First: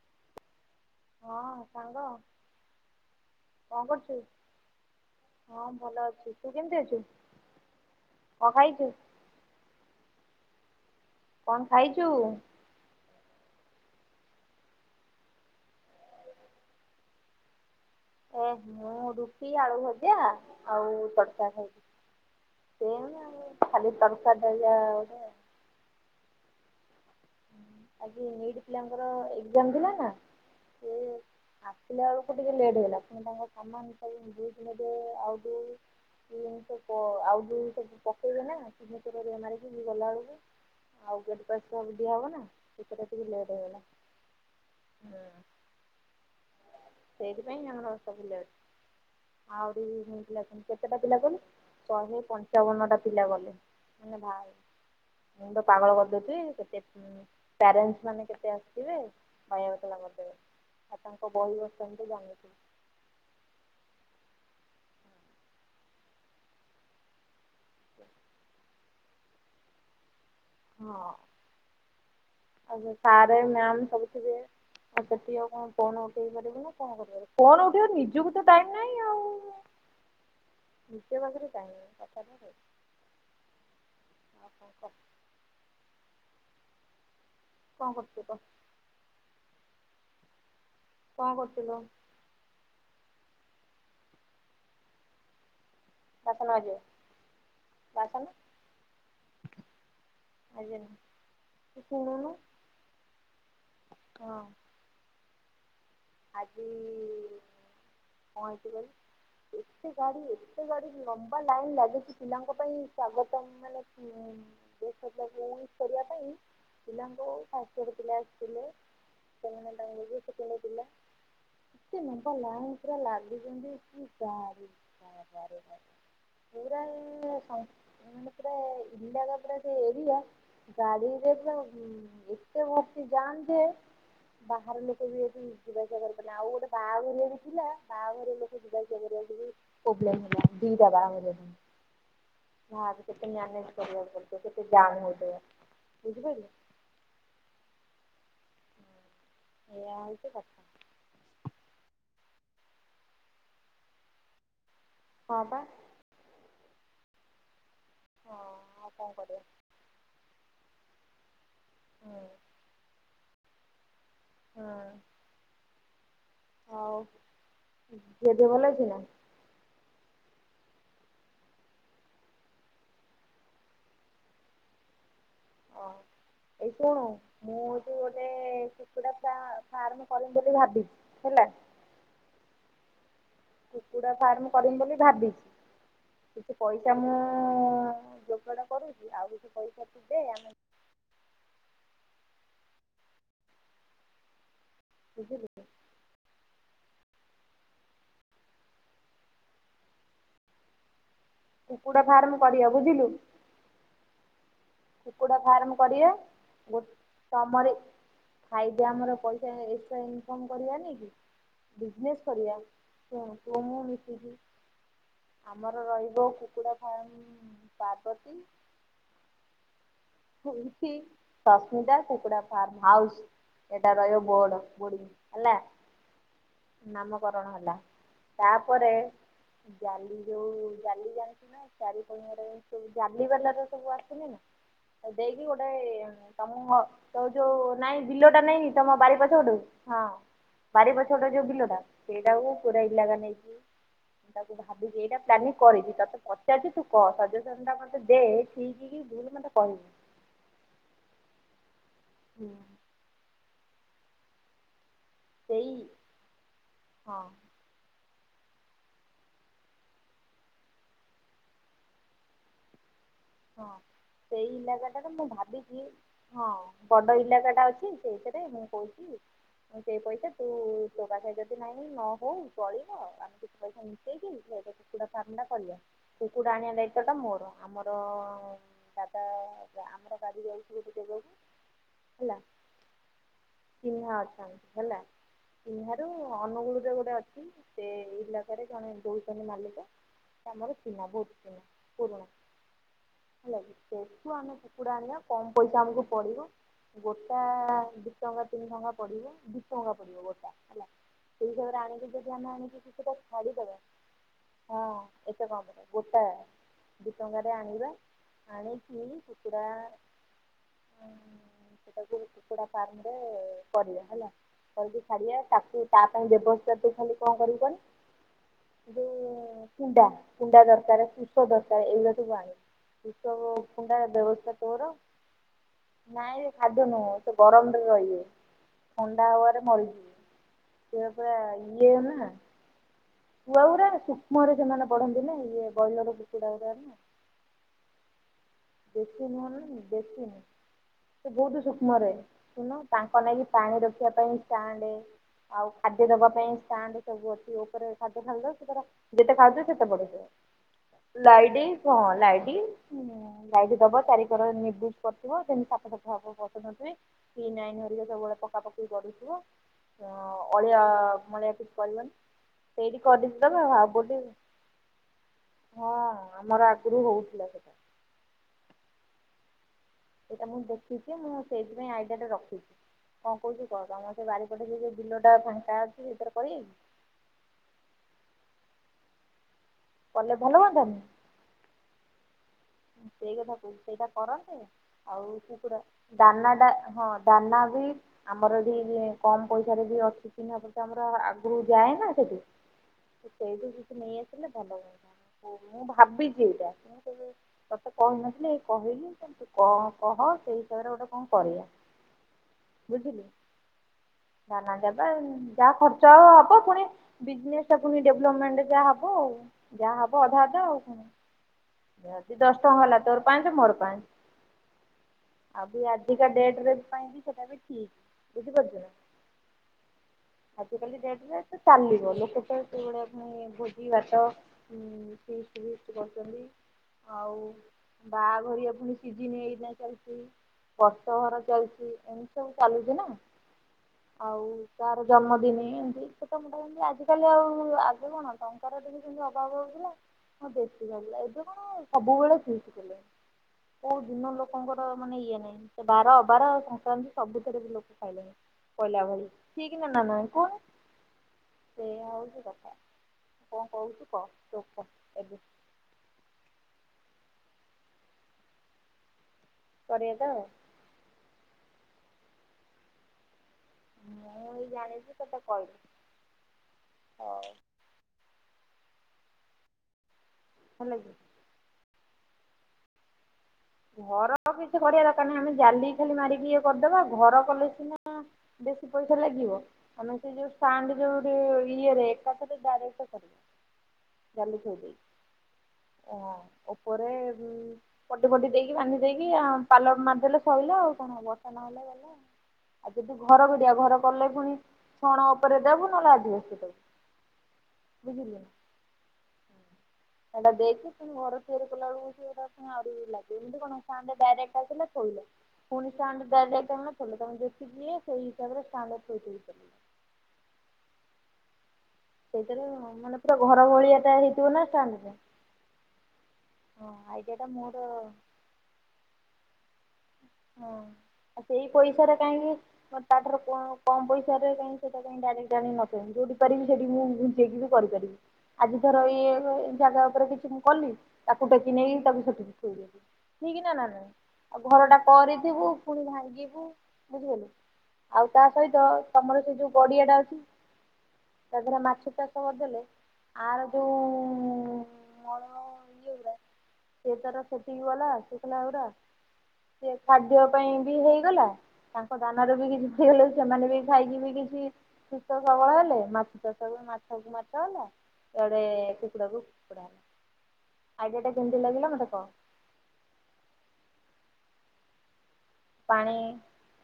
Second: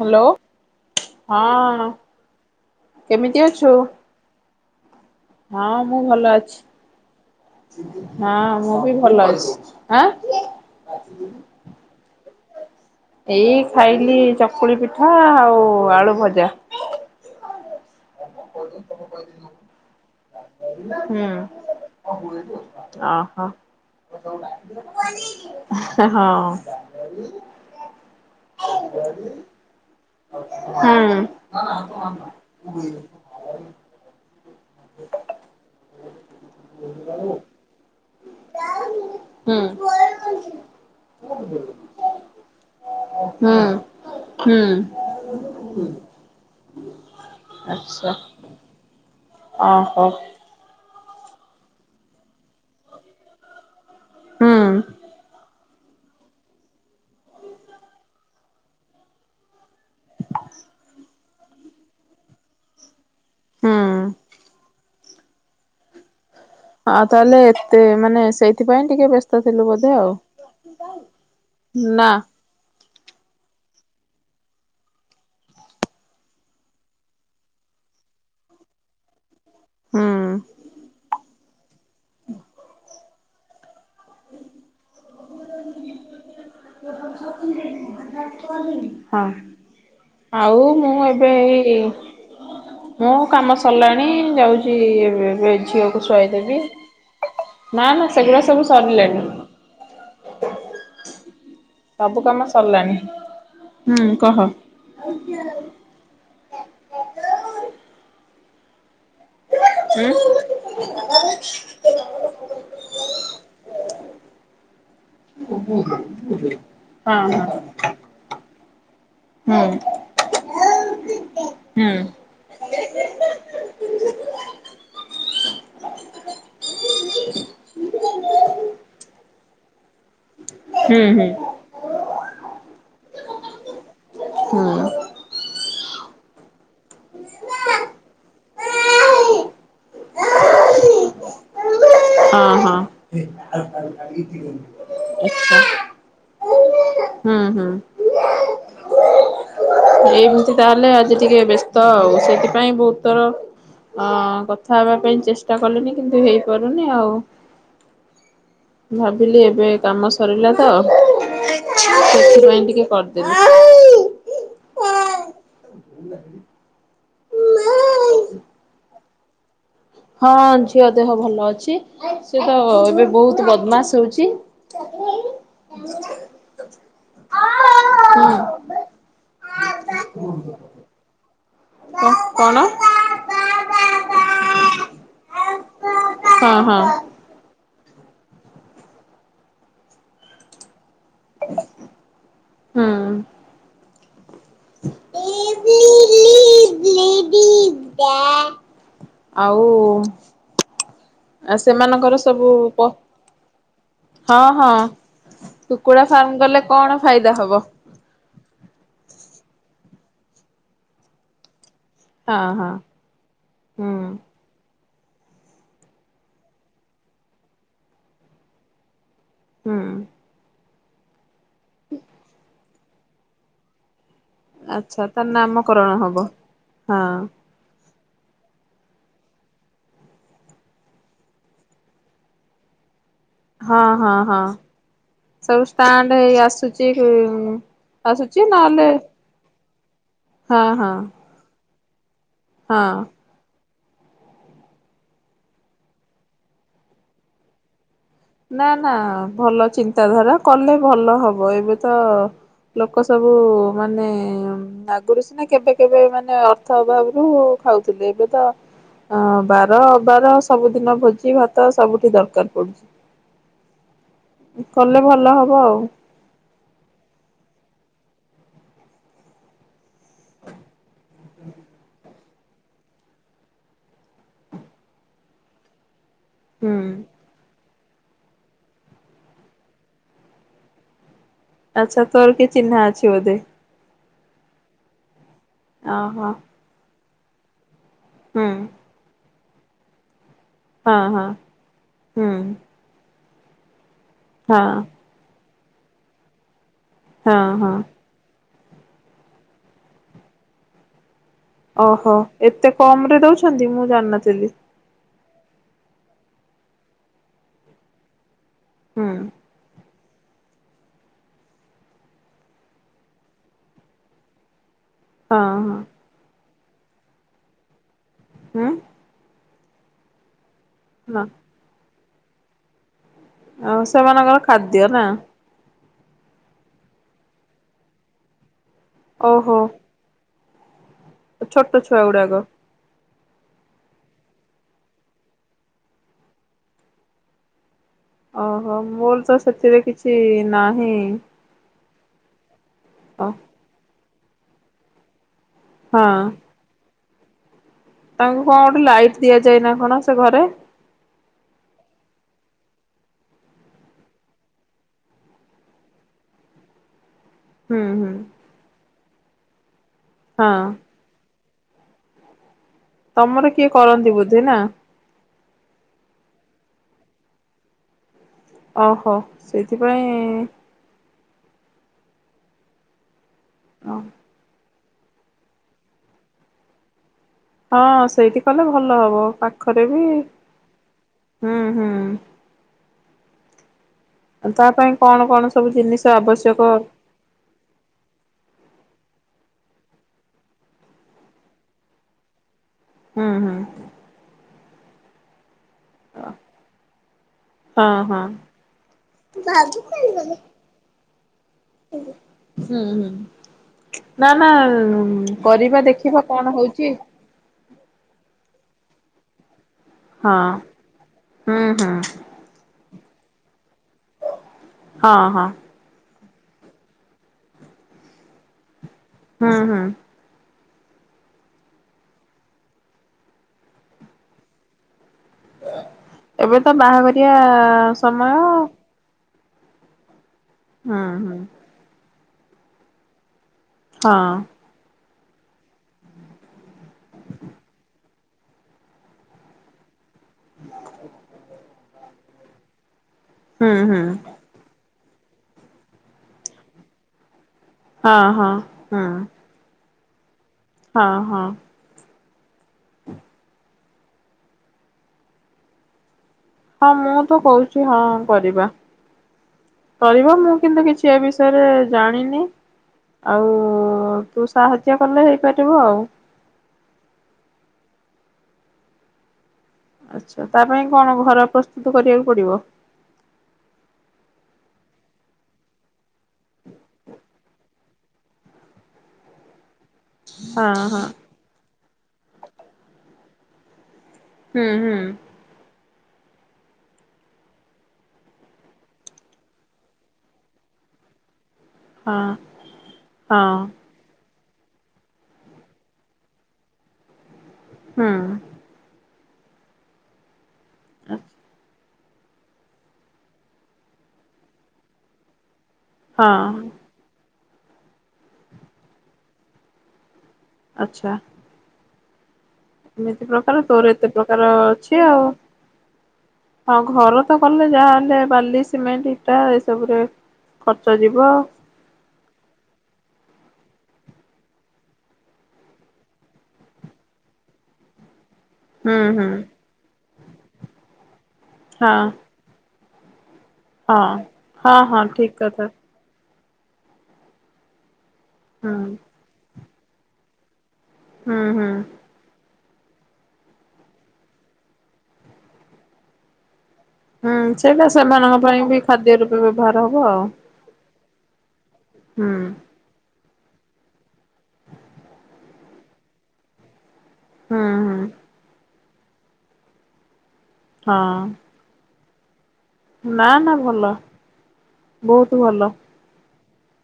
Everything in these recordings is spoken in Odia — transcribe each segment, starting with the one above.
ହ୍ୟାଲୋ ହଁ କେମିତି ଅଛୁ? କଣ କରୁଛୁ? ହଁ ମୁଁ ଭଲ ଅଛି ହଁ କଣ ମୁଁ ଖାଇଛୁ? ବି ଭଲ ଅଛି। ଆଁ କଣ ଖାଇଛୁ? ଏଇ ଖାଇଲି ଚକୁଳି ପିଠା ଆଉ ଆଳୁ ଭଜା। ଏ ମୁଁ ରୁଟି ଆଳୁ ଭଜା ଆଉ ତଡକା ଖାଇଲି। ଓ ତଡକା ଟା ଯାହା ଗୋଟେ ହୋ ହଁ ଆଜି ନୀଟ ପିଲାଙ୍କର ଏଗଜାମ ଥିଲା ନା। ସେ ହୁଁ ଆସିଲା ବେଳକୁ ଟିକେ ଲେଟ୍ ହେଇଲା ପୁଣି ତାଙ୍କ ସାମାନ ସବୁ ଦେଇକି। ଏବେ ଆଉଟ ସିଏ ଆଉଟ ସବୁ ପକେଇବେ ନା ସିଗ୍ନେଚର ହୁଁ। ମାରିକି ଗଲା ବେଳକୁ ଆଉ ଗେଟ୍ ପାସ ସବୁ ଦିଆ ହବ ନା ସେଥିରେ ଟିକେ ହୁଁ ଲେଟ ହେଇଗଲା ହଁ। ହଁ ସେଇଥି ପାଇଁ ଆମର ସବୁ ଲେଟ ଅହୁରି ଓହୋ ସେମିତି ପିଲା ଅଛନ୍ତି। କେତେଟା ପିଲା କହିଲୁ ଶହେ ପଞ୍ଚାବନଟା ପିଲା ଗଲେ। ଏ ଭାଇ ହୁଁ ମୁଣ୍ଡ ପାଗଳ କରିଦଉଥିବେ କେତେ ପ୍ୟାରେଣ୍ଟସ୍ ମାନେ କେତେ ଆସୁଥିବେ ଖାଇଯାଉଥିବେ ମତେ। ଆଉ ତାଙ୍କ ବହି ବସ୍ତାନୀ ତ ଜାଣିଥିବୁ। ହୁଁ ହଁ ତାହେଲେ ଏତେ ମାନେ ସେଇଥିପାଇଁ ଟିକେ ବ୍ୟସ୍ତ ଥିଲୁ ବୋଧେ ଆଉ। ହଁ ନା ଆଉ ସାରେ ମ୍ୟାମ ସବୁଥିବେ। ଆଉ ସେଠି ଆଉ କଣ ଫୋନ୍ ଉଠେଇ ପାରିବୁ ନା କଣ କରିପାରିବୁ ଫୋନ୍ ଉଠେଇବ ନିଜକୁ ତ ଟାଇମ ନାଇଁ ଆଉ। ହୁଁ ନିଜ ପାଖରେ ଟାଇମ୍ ନାହିଁ। କଥାଟା ସେଇଆ [inaudible] କଣ କରୁଛୁ କହ ହଁ ଆଉ ମୁଁ ମୁଁ କଣ ଏବେ କରୁଥିଲୁ ଏଇ ମୁଁ କାମ ସରିଲାଣି ଯାଉଛି ଏବେ ଏବେ ଝିଅକୁ ବାସନ ସୁଆଇଦେବି ମାଜିବୁ ନା ନା ସେଗୁଡା ସବୁ ସରିଲାଣି। ଆଜ୍ଞା। ସବୁ କାମ ସରିଲାଣି ହୁଁ ହଁ କହ? ଆଜି କଣ ହେଇଛି କହିଲୁ? ଏତେ ହୁଁ ଗାଡି ଏତେ ଗାଡି ଲମ୍ବା ଲାଇନ ଲାଗିଛି ପିଲାଙ୍କ ପାଇଁ ସ୍ଵାଗତଂ ମାନେ ଗେଷ୍ଟ ଟାକୁ ଉଇସ କରିବା ପାଇଁ ହଁ ପିଲାଙ୍କୁ ଫାଷ୍ଟ ଛୋଟ ପିଲା ଆସିଥିଲେ ହଁ ସେମାନେ ତାଙ୍କକୁ [inaudible] ପିଲା ହୁଁ। ପୁରା ଲାଗିନ ପୁରା ଲାଗିଛନ୍ତି କି କାରବାବାରେ ବାବା ପୁରା ପୁରା ଇଣ୍ଡିଆ କ ପ [inaudible] ସେ ଏରିଆ ହୁଁ ହୁଁ ହୁଁ ଗାଡିରେପୁରା ଉଁ ଏକେ ଭର୍ତି ଯାମ୍ ଯେ ହୁଁ ବାହହାର ଲୋକବି ହେଠି ଯିବାଆସିବା କରିପାରିଲେନି ଆଉ ଗୋଟେ ବାହାଘରିଆ ବି ଥିଲା ବାହାଘର ଲୋକ ଯିବାସ କରିବାକୁବି ପ୍ରୋବ୍ଲେମ ହେଲା ଦିଇଟା ବାହାଘରିଆ ଫୁଣି। ହଁ [unintelligible] ଛ [inaudible] କରିବାକୁ ପଡୁଥିବ କେତେ ଜାମ୍ ହଉଥିବ ବୁଝିପାରିଲୁ। ହୁଁ ହୁଁ। ଏଇଆ ହଉଛି ଏଇମିତି କଥା ତାହେଲେ ଆଜି ଟିକେ ବ୍ୟସ୍ତ ଆଉ ସେଥିପାଇଁ ବହୁତ ଥର ଅ କଥା ହେବା ପାଇଁ ହଁ ଚେଷ୍ଟା ପା କଲିଣିି କିନ୍ତୁ ହେଇପାରୁନି ଆଉ ହଁ ଆଉ କଣ ଭାବିଲି କରିବା ଏବେ କାମ ସରିଲା ତ ହୁଁ ସେଥିପାଇଁ ଟିକେ କରିଦେଲି। ହଁ। ଭି [inaudible] ହଉ ଝିଅ ଦେହ ଭଲଅଛି ନା? ହଁ ଝିଅ ଦେହ ଭଲ ଅଛି ସେ ତ ଏବେ ବହୁତ ବଦମାସ ହଉଚି। ହଁ। ସତ [inaudible] ଏଇ ଶୁଣୁ ମୁଁ ହଉଚି ଗୋଟେ କୁକୁଡା ଫା ଫାର୍ମ କରିମି ବୋଲି ଭାବିଛି ହେଲା। କଣ? କୁକୁଡ଼ା ଫାର୍ମ କରିମି ବୋଲି ଭାବିଛି କିଛି ହଁ ହଁ ପଇସା ମୁଁ ଯୋଗାଡ଼ କରୁଛି ଆଉ କିଛି ପଇସା ତୁ ଦେ ଆମେ ହୁଁ। ହୁଁ। ବୁଝିଲୁ? ହୁ [inaudible] ଆଉ। ଆ କୁକୁଡା ସେମାନଙ୍କର ଫାର୍ମ ସବୁ କରିବା ପ ବୁଝିଲୁ ହଁ ହଁ କୁକୁଡା ଫାର୍ମ କୁକୁଡା କରିବା। ଫାର୍ମ କଲେ କଣ ଫାଇଦା ହବ? ଫାଇଦା ଆମର ପଇସା ଏକଷ୍ଟ୍ରା ଇନକମ କରିବାନେଇ କି? ବିଜିନେସ୍ ହଁ କରିବା ହଁ ଶୁଣୁ ତୁ ମୁଁ ହୁଁ ମିସିକି। ଆମର ରହିବ କୁକୁଡ଼ା ଫାର୍ମ ପାର୍ବତୀ ହୁଁ। ସସ୍ମିତା କୁକୁଡା ଫାର୍ମ ହାଉସ ଏଇଟା ରହିବ ବୋର୍ଡ। ଆଚ୍ଛା ତା ବୋଡିଙ୍ଗ ହେଲା ନାମକରଣ ହବ ହଁ ନାମକରଣ ହେଲା। ତାପରେ ଜାଲି ଯଉ ଜାଲି ଜାଣିଚୁ ନା ଚାରିକଣିଆରେ ସବୁ ଜାଲିିବାଲା ର ହଁ ସବୁ ହଁ ଆସୁନି ନା ହଁ। ଦେଇକି ସବୁ ଗୋଟେ ଷ୍ଟାଣ୍ଡ ହେଇ ତମୁ ହ ଆସୁଛି ଯୋଉ ନାଇଁ ଆସୁଛି ବିଲଟା ନାଇଁ ତମ ନହେଲେ ବା ବାରି ପଛପତଟକୁ ହଁ ହଁ ହଁ ବାରି ପଛପଟେ ଯୋଉ ବିଲଟା ସେଇଟା କୁ ପୁରା ହଁ ଇଲାକା ନେଇଚି ତାକୁ ଭାବିକି ଏଇଟା ପ୍ଲାନିଂ କରିଛି, ତତେ ପଚାରୁଛି ତୁ କହ ସଜେସନ ଟା ଖାଲି ଦେ ଠିକ୍ କି ଭୁଲ ମତେ କହିବୁ। ତାଘର କଲେ ଭଲ ହବ ଏବେ ତ ଲୋକ ସବୁ ମାନେ ଆଗରୁ ସିନା ସେଇ କେବେ କେବେ ମାନେ ଅର୍ଥ ହଁ ଅଭାବରୁ ଖାଉଥିଲେ ଏବେ ତ ହଁ ବାର ଅବାର ସବୁଦିନ ଭୋଜି ଭାତ ସବୁଠି ଦରକାର ପଡୁଛି। ହଁ ସେଇ କଲେ ଇଲାକାଟାରେ ମୁଁ ଭଲ ହବ ଆଉ ଭାବିଛି ହଁ ବଡ ଇଲାକା ଟା ଅଛି ସେଇଥିରେ ମୁଁ କହୁଛି ସେଇ ପଇସା ତୁ ତୋ ପାଖରେ ଯଦି ନାହିଁ ନ ହଉ ଚଳିବ ଆମେ କିଛି ପଇସା ସେଇଟି କୁକୁଡା ଫାର୍ମ ଟା କରିବା କୁକୁଡା ଆଣିବା ହୁଁ ଦାୟିତ୍ୱ ଟା ମୋର ଆମର ତ ଦାଦା ଆମର ଗାଡ଼ି ଯାଉଛି ଗୋଟେ ଜାଣିଛି। ଆଚ୍ଛା ତୋର କିଏ ଚିହ୍ନା ଅଛି ବୋଧେ। ଚିହ୍ନା ଅଛନ୍ତି ହେଲା ଚିହ୍ନାରୁ ଓହୋ। ଅନୁଗୁଳରେ ଗୋଟେ ଅଛି। ସେ ହୁଁ ଇଲାକାରେ ଜଣେ ଦଉଛନ୍ତି ମାଲିକ ସେ ଆମର ହଁ ଚିହ୍ନା ହଁ ବହୁତ ଚିହ୍ନା ହୁଁ ପୁରୁଣା। ହେଲା ସେଠୁ ଆମେ ହଁ କୁକୁଡ଼ା ଆଣିବା କମ ପଇସା ଆମକୁ ପଡ଼ିବ ହଁ ଗୋଟା ହଁ ଦି ଟଙ୍କା ତିନି ଟଙ୍କା ପଡିବ ଦିଇ ଟଙ୍କା ପଡିବ ଗୋଟା ହେଲା। ସେଇ ହିସାବରେ ଆଣିକି ଓହୋ ଯଦି ଆମେ ଏତେ ଆଣିକି କମ କିଛିଟା ରେ ଦଉଛନ୍ତି ଛାଡ଼ିଦେବା ମୁଁ ଜାଣିନଥିଲି। ହଁ ଏତେ କମରେ ଗୋଟା ଦି ଟଙ୍କାରେ ଆଣିବା ଆଣିକି ହୁଁ ପୁରା ସେଇଟାକୁ କୁକୁଡ଼ା ଫାର୍ମରେ କରିବା ହେଲା କରିକି ହଁ ଛାଡିବା ହଁ ତାକୁ ତା ପାଇଁ ବ୍ୟବସ୍ଥା ତୁ ଖାଲି କଣ କରିବୁ କହନି ଉଁ। କୁଣ୍ଡା କୁଣ୍ଡା ଦରକାର ହଁ ତୁଷ ଦରକାର ଏଇଗୁଡା ସବୁ ଆଣିବୁ। ତୁସ ଆଉ କୁଣ୍ଡା ସେମାନଙ୍କର ବେବସ୍ତା ଖାଦ୍ୟ ତୋର। ନା ନାଇଁ ରେ ଖାଦ୍ୟ ନୁହଁ ସେ ଗରମରେ ରହିବେ ଥଣ୍ଡା ଓହୋ ହାବାରେ ମରିଯିବେ। ସିଏ ପୁରା ଛୋଟ ଇଏ ଛୁଆ ଗୁଡାକ ନା। ଛୁଆଗୁରାନା ସୂକ୍ଷ୍ମରେ ସେମାନେ ବଢନ୍ତି ନା ଇଏ ବୈଲର କୁକୁଡା ଗୁଡ଼ା ନା ଓହୋ। ମୋର ଦେଶୀ ତ ନୁହଁ ନା ସେଥିରେ କିଛି ଦେଶୀ ନୁହଁ ନାହିଁ ସେ ବହୁତ ସୁଖ ସକ୍ଷ୍ମରେ ତାଙ୍କ ଓ ନାଗି ପାଣି ରଖିବା ପାଇଁ ଷ୍ଟାଣ୍ଡ ଆଉ ହଁ ଖାଦ୍ୟ ଦବା ପାଇଁ ଷ୍ଟାଣ୍ଡ ସବୁ ଅଛି ଉପରେ ଖାଦ୍ୟ ତାଙ୍କୁ କଣ ଗୋଟେ ଢାଳିଦବୁ ଲାଇଟ୍ ଯେତେ ଦିଆଯାଏ ଖାଉଥିବେ ନା ସେତେ କଣ ସେ ବଢୁଥିବେ। ଘରେ ଲାଇତି ହଁ ଲାଇଡି। ଲାଇଡି ଦବ ଚାରିଖର ନିବୁଜ କରିୁଥିବ ସେମିତି ସାତସଠ ଭାବକୁ ପସନ୍ଦଥେ। ଫିନା ହୁଁ ନାଇନ୍ ଘରିକା ହୁଁ ସବୁବେଳେ ପକାପକି କରୁଥିବ ହଁ ଅଳିଆ ମାନେ କିଛି କରିବନି। ସେଇଠ କରି ତମର ଦବା କିଏ କରନ୍ତି ଭାବୁଚି। ବୋଧେ ନା ହଁ ଆମର ଆଗରୁ ହଉଥିଲା ସେଟା। ଓହୋ। ସେଇଥିପାଇଁ ସେଇଟା ମୁଁ ଦେଖିଛି ମୁଁ ସେଇଥିପାଇଁ ଆଇଡିଆ ଟା ରଖିଛି କଣ କହୁଛିୁ କହ ହଁ ତମ ସେ ବାଡି ପଟେ ଯୋଉ ବିଲ ଟା ଫାଙ୍କା ଅଛି ସେଇଥିରେ କରିବା କି? ହଁ ସେଇଠି କଲେ ଭଲ ହବ ପାଖରେ ବି କଲେ ଭଲ ହୁଅନ୍ତାନି ହୁଁ ହୁଁ। ସେଇ କଥା କହୁଛି ସେଇଟା କରନ୍ତେ ତା ପାଇଁ କଣ ଆଉ ସେ କଣ ସବୁ କୁକୁଡା ଜିନିଷ ଦାନା ଆବଶ୍ୟକ ଟା ହଁ ଦାନା ବି ଆମର ଏଠି କମ ପଇସାରେ ବି ଅଛି। ଚିହ୍ନା ପରିଚ ଆମର ଆଗରୁ ଯାଏ ନା ସେଠି। ହୁଁ ହୁଁ। ସେଇଠୁ କିଛି ନେଇ ଆସିଲେ ଭଲ ହୁଅନ୍ତା ମୁଁ ଭାବିଛି ଏଇଟା ମୁ ତତେ ହଁ ହଁ କହିନଥିଲେ ଏ କହିଲି କିନ୍ତୁ କଣ କହ ସେଇ ହିସାବରେ ଗୋଟେ କଣ କରିବା। ହୁଁ ହୁଁ। ବୁଝିଲୁ। ନା ନା ଦାନା ଦେବା ଯାହା କରିବା ଖର୍ଚ୍ଚ ଦେଖିବା ହବ କଣ ପୁଣି ହଉଚି। ବିଜନେସ୍ ଟା ପୁଣି ଡେଭଲପମେଣ୍ଟ ଯାହା ହବ ଆଉ। ଯାହା ହବ ହଁ ଅଧା ଅଧା ଆଉ ହୁଁ ହୁଁ। କଣ ଯଦି ଦଶ ଟଙ୍କା ହେଲା ତୋର ପାଞ୍ଚେ ମୋର ପାଞ୍ଚ। ହଁ ହଁ। ଆଉ ଆଜିକା ଡ଼େଟ୍ ରେ ପାଇଁ ବି ସେଟା ବି ଠିକ୍। ବୁଝି ପାରୁଚୁ ନା? ହୁଁ ହୁଁ। [inaudible] ଏବେ [inaudible] ତ ବାହା ଘରିଆ ସମୟ। ସିଜିିନ୍ ଏଇନା ଚାଲ୍ଚି, ହୁଁ ପର୍ତ ଘର ହୁଁ ଚାଲ୍ଚି, ଏମିତି ସବୁ ଚାଲିଚି ନା। ହଁ। ଆଉ। କାହାର ଜନ୍ମ ଦିନି ଇନ୍ତି, ଛୁଟ ମୁଟ ଆଜି କାଲି ଆଉ। [inaudible] ହଁ ବେଶି ରିଲା, ଏବେ କ'ଣ ସବୁବଳେ ଫିଷ୍ଟି କଲେ। ହୁଁ କଉ ହୁଁ ଦିନ ଲୋକଙ୍କର ମାନେ ଇଏ ନାଇଁ, ସେ ବାର ଅବାର ସଂକ୍ରାନ୍ତି ସବୁ ରେ ବି [inaudible] ହଁ ହଁ ହୁଁ ହଁ! ସେଇୟା ହଉଚି କଥା, ଙ୍କ କହୁଚୁ କ? ହଁ, ମୁଁ ତ କଉଚି ହଁ କରିବା। କରିବା ତ କରିବ ଆଉ। ମୁଁ କିନ୍ତୁ କିଛି ବିଷୟରେ ଜାଣିନି ଆଉ। ତୁ ମୁଁ ଏଇ ସାହାଯ୍ୟ ଜାଣିଛି କଲେ, ତତେ କହିଲି ହେଇପାରିବ ଆଉ। [inaudible] ଆଚ୍ଛା, ତା ପାଇଁ ହେଲା କି। କ'ଣ ଘର ପ୍ରସ୍ତୁତୁ କରିବାକୁ ପଡ଼ିବ। ଘର କିଛି କରିବା ଦର୍କାର୍ ନାହିଁ, ଆମେ ଜାଲି ଖାଲି ମାରିକି ଇଏ କର୍ ଦେବା। ଘର କଲେ ସିନା ବେଶୀ ପଇସା ଲାଗିବ, ଆମେ ସେ ଯଉ ହଁ ଷ୍ଟାଣ୍ଡେ ହଁ ଯଉ [inaudible] ହୁଁ ହୁଁ। [inaudible] ଦେଇକି ବାନ୍ଧି ଦେଇକି, ଆଁ ପାଲ ମାର୍ ଦେଲେ ସଇଲା। ଆଉ କ'ଣ ବର୍ଷା ନହେଲେ ହଁ ଆଉ ଯଦି ହଁ ଘର କରିଆ, ଘର କଲେ ଫୁଣି ଛଣ ଓପରେ ଦେବୁ, ନହେଲେ ଆଜବେଷ୍ଟେ ଦେବୁ। ହୁଁ। ଇଟା ଦେଇକି, ଣି ଘର ତିଆରି କଲା ଳକୁ ଆଉରି ଲାଗିବ, ଇନ୍ତି କ'ଣ ଷ୍ଟାଣ୍ଡେ ଡାଇରେକ୍ଟ ଆସିଲା ଥୋଇଲ। ଫୁଣି ଷ୍ଟାଣ୍ଡେ ହଁ ଡାଇରେକ୍ଟ [inaudible] ଆଚ୍ଛା। ସେଇଥିରେ ମାନେ ମିତି ପୁରା ପ୍ରକାର, ଘର ତୋର ଏତେ ଭଳିଆଟା ପ୍ରକାର ହେଇଥିବ ନା ଅଛି ଷ୍ଟାଣ୍ଡରେ ଆଉ। ହଁ ଘର ତ ଆଇଡ଼ିଆଟା କଲେ, ମୋର ଯାହା ହେଲେ ବାଲି, ସିମେଣ୍ଟ, ଇଟା ଏ ସବୁରେ କର୍ଚ୍ଚ ଯିବ। ପଇସା ରେ କାହିଁକି? [inaudible] କରି ପାରିବି। ଆଜି ହୁଁ ଧର ହୁଁ ଇଏ ଜାଗା ଉପରେ କିଛି ମୁଁ କଲି, ତାକୁ ଟେକି ହଁ ନେ-କି ତାକୁ ସେଠିକି ଇ ଦେ। ହଁ। ହଁ ହଁ [inaudible] ଠିକ କଥା ଫୁଣି ଭାଙ୍ଗିବୁ, ବୁଝି---ଲୁ, ଆଉ ତା ହୁଁ ସହିତ ତମର ସେଇ ଯଉ ଗଡ଼ିଆ ଟା ଅଛି। ହୁଁ ତା ହୁଁ। ରେ ମାଛ ଚା ପର୍ ଦେଲେ ଆର ଯଉ ମଳ ଇଏ ଗୁ। ହୁଁ ସେଇଟା ସେମାନଙ୍କ ପାଇଁ [inaudible] [unintelligible] ଖାଦ୍ୟ ପାଇଁ ବି ହେଇଗଲା। ତାଙ୍କ ହୁଁ ଦାନା ରୁ ବି କିଛି ହେଇ ଲେବି ସେମାନେ ବି ଖାଇକି ବି କିଛି ସୁସ୍ଥ ସବଳ ହେଲେ। ମାଛ ଚାଷ କୁ ମାଛ କୁ ମାଛ ହୁଁ ହେଲା, ହୁଁ। ଇଆଡ଼େ କୁକୁଡ଼ା କୁ ହଁ କୁକୁଡ଼ା ଲାଗିଲା ମତେ କ। ନା ନା ଭଲ, ବହୁତୁ ଭଲ। ପାଣି,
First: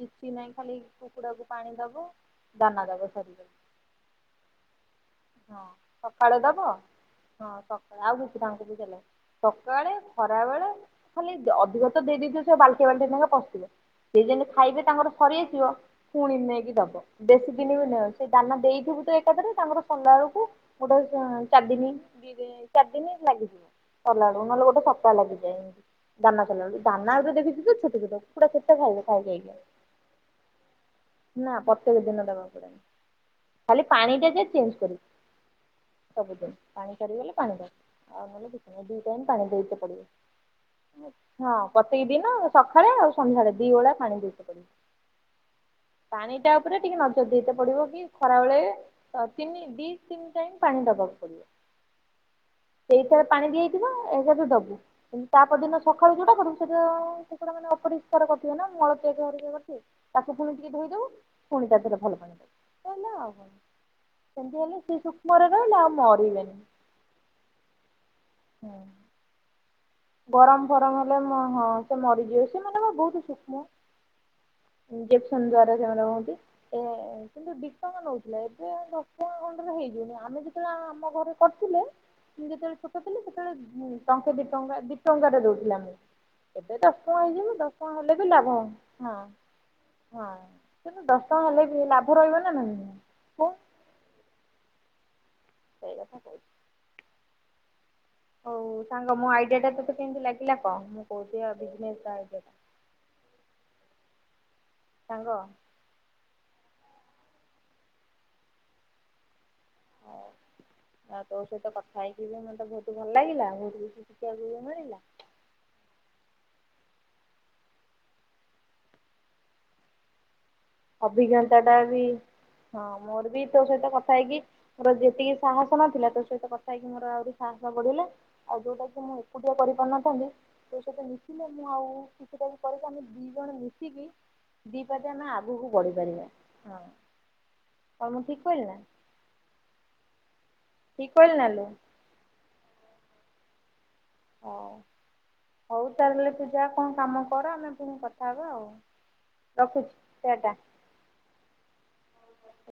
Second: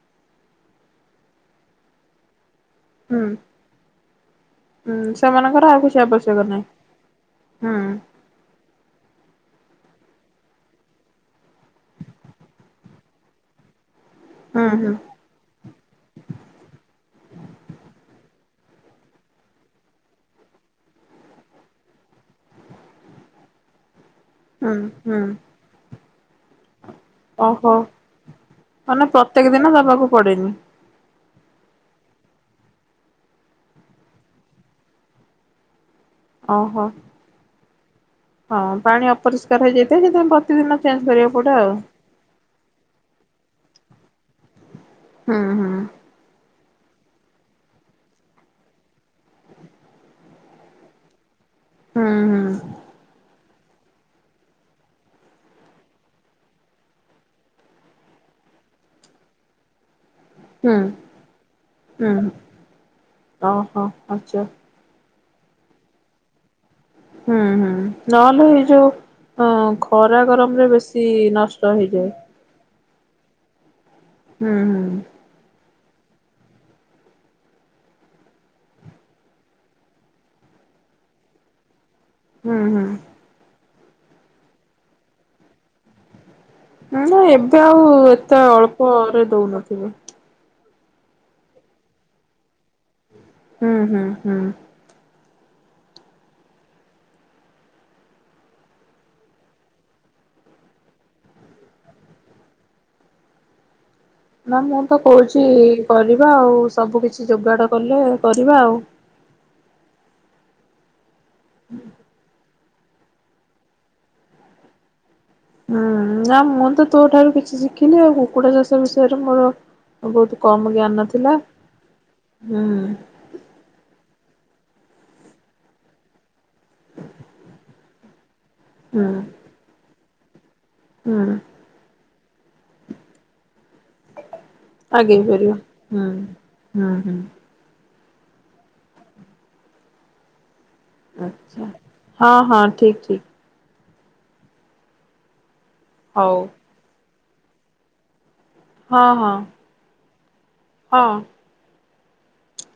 କିଛି ନାହିଁ ଖାଲି କୁକୁଡ଼ା କୁ ପାଣି ଦବୁ ଦାନା ଦବୁ। ହୁଁ ସରି ହୁଁ ସେମାନଙ୍କର ଆଉ କିଛି ସକାଳେ ଆବଶ୍ୟକ ଦବ ହଁ ନାହିଁ ହୁଁ। ସକାଳେ ଆଉ କିଛି ତାଙ୍କୁ ବି ଦେଲେ। ସକାଳେ ଖରା ବେଳେ ଖାଲି ଅଧିକ ତ ଦେଇ ଦେଇଛନ୍ତି ସେ ବାଲଟିଏ ବାଲଟିଏ ନେଖା ପଶିଲେ। ସିଏ ଯେମି ହୁଁ ଖାଇବେ ହୁଁ ତମର ସରିଆସିବ ପୁଣି ନେଇକି ଦବ ବଶୀ ଦିନ ବି ନୁହଁ ସେ ଦାନା ଦେଇଥିବୁ ତ ଏକାଥରେ ତାଙ୍କର କଲା ବେଳକୁ ଗୋଟେ ଚାରି ଦିନ ଦି ଦି ଚାରି ଦିନ ଲାଗିଯିବ କଲା ନହେଲେ ହୁଁ ଗୋଟେ ସପ୍ତାହ ହୁଁ ଲାଗିଯାଏ ଏମିତି। ଦାନା ଖେୁ ଦାନନାବେ ଦେଖିଛ ଓହୋ ତ ଛୁଟଛଟ ପୁରା ସେଛଟା ମାନେ ଖାଇବେ ଖାଇ ପ୍ରତ୍ୟେକ ଖାଇକା ଦିନ ଦବାକୁ ପଡେନି [unintelligible] ନା ପ୍ରତ୍ୟେକ ଦିନ ଦେବାକୁ ପଡେ ଖାଲି ପାଣି ଟା ଯେ ଚେ ସବୁଦିନ ଓହୋ ପାଣି ସରିଗଲେ ପାଣି ଦବୁ। ଆଉ ନହେଲେ କିଛି ହଁ ନାହିଁ ଦି ଟାଇମ୍ ପାଣି ଅପରିଷ୍କାର ଦେଇତେ ହେଇଯାଇଥାଏ ସେଥିପାଇଁ ପ୍ରତିଦିନ ଚେଞ୍ଜ ପଡିବ କରିବାକୁ ପଡେ ହଁ ଆଉ ପ୍ରତେକ ଦିନ ସକାଳେ ଆଉ ସନ୍ଧ୍ୟାଳେ ଦି ଓଳା ପାଣି ଦେଇତେ ପଡ଼ିବ। ହୁଁ ହୁଁ। ପାଣି ଟା ଉପରେ ଟିକେ ନଜର ଦେଇ ତେ ପଡିବ କି ଖରା ବେଳେ ତିନି ଦି ତିନି ଟାଇମ୍ ପାଣି ଦବାକୁ ପଡିବ। ହୁଁ ହୁଁ। ସେଇଥେରେ ପାଣି ଦିଆହେଇଥିବ ଏଥିରେ ତୁ ଦବୁ ତା ପରଦିନ ସକାଳୁ ଯୋଉଟା କରୁ ସେଟା କୁକୁଡ଼ା ମାନେ ଅପରିଷ୍କାର କରିଥିବେ ନା ମଳତ୍ୟାଗ ହେରିକା କରିଥିବେ। ତାକୁ ପୁଣି ଟିକେ ହୁଁ ଧୋଇଦବୁ ପୁଣି ତା ଦେହରେ ଭଲ ପାଣି ଦବୁ ସରିଲା ଆଉ କ'ଣ? ହଁ ଅ ସେମିତି ହେଲେ ସିଏ ସୁକ୍ଷ୍ମରେ ରହିଲେ ଆଉ ମରିବେନି। ହୁଁ ହୁଁ ନହଲେ ଏଇ ହୁଁ। ଯୋଉ ହଁ ଖରା ଗରମ ରେ ଫରମ ବେଶୀ ହେଲେ ମ ହଁ ନଷ୍ଟ ସେ ହେଇଯାଏ। ମରିଯିବେ ସେମାନେ ପା ବହୁତ ସୂକ୍ଷ୍ମ ହୁଁ ହୁଁ ଇଁଜେକସନ୍ ଦ୍ଵାରା ସେମାନେ ହୁଅନ୍ତି ସେ କିନ୍ତୁ ଦି ଟଙ୍କା ନଉଥିଲେ ଏବେ ଦଶ ଟଙ୍କା ଖଣ୍ଡରେ ହେଇଯିବଣି ଆମେ ଯେତେବେଳେ ଆ ଆମ ଘରେ କରୁଥିଲେ ମୁଁ ହୁଁ ଯେତେବେଳେ ହୁଁ ଛୋଟ ଥିଲି ସେତେବେଳେ ଟଙ୍କେ ଦି ଟଙ୍କା ଦି ଟଙ୍କାରେ ଦଉଥିଲେ ଆମକୁ। ଏବେ ଦଶ ଟଙ୍କା ନା ହେଇଯିବ ଏବେ ଦଶ ଆଉ ଟଙ୍କା ହେଲେ ବି ଏତେ ଲାଭ ହଁ। ଅଳ୍ପରେ ଦଉନଥିବେ। ହଁ କିନ୍ତୁ ଦଶ ଟଙ୍କା ହେଲେ ବି ଲାଭ ରହିବ ନାହିଁ କ ହୁଁ ହୁଁ ହୁଁ। ସେଇ କଥା କହୁଚି। ହଉ ସାଙ୍ଗ ମୋ ଆଇଡିଆ ଟା ତତେ କେନ୍ତେ ଲାଗିଲା କହ ମୁଁ କହୁଛିି ବିଜିନେସ୍ ଆଇଡିଆ ଟା। ନା ମୁଁ ତ ସାଙ୍ଗ। କହୁଛି କରିବା ଆଉ ସବୁ କିଛି ଯୋଗାଡ କଲେ କରିବା ଆଉ। ଆଉ ତୋ ସହିତ କଥା ହେଇକି ବି ମତେ ବହୁତ ଭଲ ଲାଗିଲା ବହୁତ କିଛି ଶିଖିବାକୁ ବି ମିଳିଲା। ହୁଁ ନା ମୁଁ ତ ତୋ ଠାରୁ କିଛି ଶିଖିଲି ଆଉ କୁକୁଡ଼ା ଚାଷ ବିଷୟରେ ମୋର ବହୁତ କମ୍ ଅଭିଜ୍ଞତା ଟା ବି ହଁ ମୋର ବି ତୋ ସହିତ କଥା ହେଇକି ମୋର ଯେତିକି ସାହସ ନଥିଲା ତୋ ସହିତ କଥା ହେଇକି ମୋର ଆହୁରି ସାହସ ବଢିଲା। ଆଉ ଯୋଉଟା କି ହୁଁ ମୁଁ ଏକୁଟିଆ କରିପାରିନଥାନ୍ତି ତୋ ସହିତ ହୁଁ ମିଶିଲେ ମୁଁ ଆଉ କିଛିଟାଇ କରିକି ଆମେ ଦି ଜଣ ମିଶିକି ଦି ପାଦେ ଆଗେଇ ଆମେ ଆ ପାରିବା ଆଗକୁ ହୁଁ। ବଢିପାରିବା ହଁ ହୁଁ ହୁଁ କଣ ମୁଁ ଠିକ୍ କହିଲେ ନା। ଠିକ କହିଲି ନା ଆଛା ଲୋ ହଁ ହଁ ଠିକ୍ ଠିକ୍। ହଉ ହଉ ତା ହେଲେ ହଉ ତୁ ଯା କ'ଣ କାମ କର ଆମେ ପୁଣି କଥା ହବା ଆଉ। ହଁ ହଁ ରଖୁଛି ଟା ଟା ହଁ।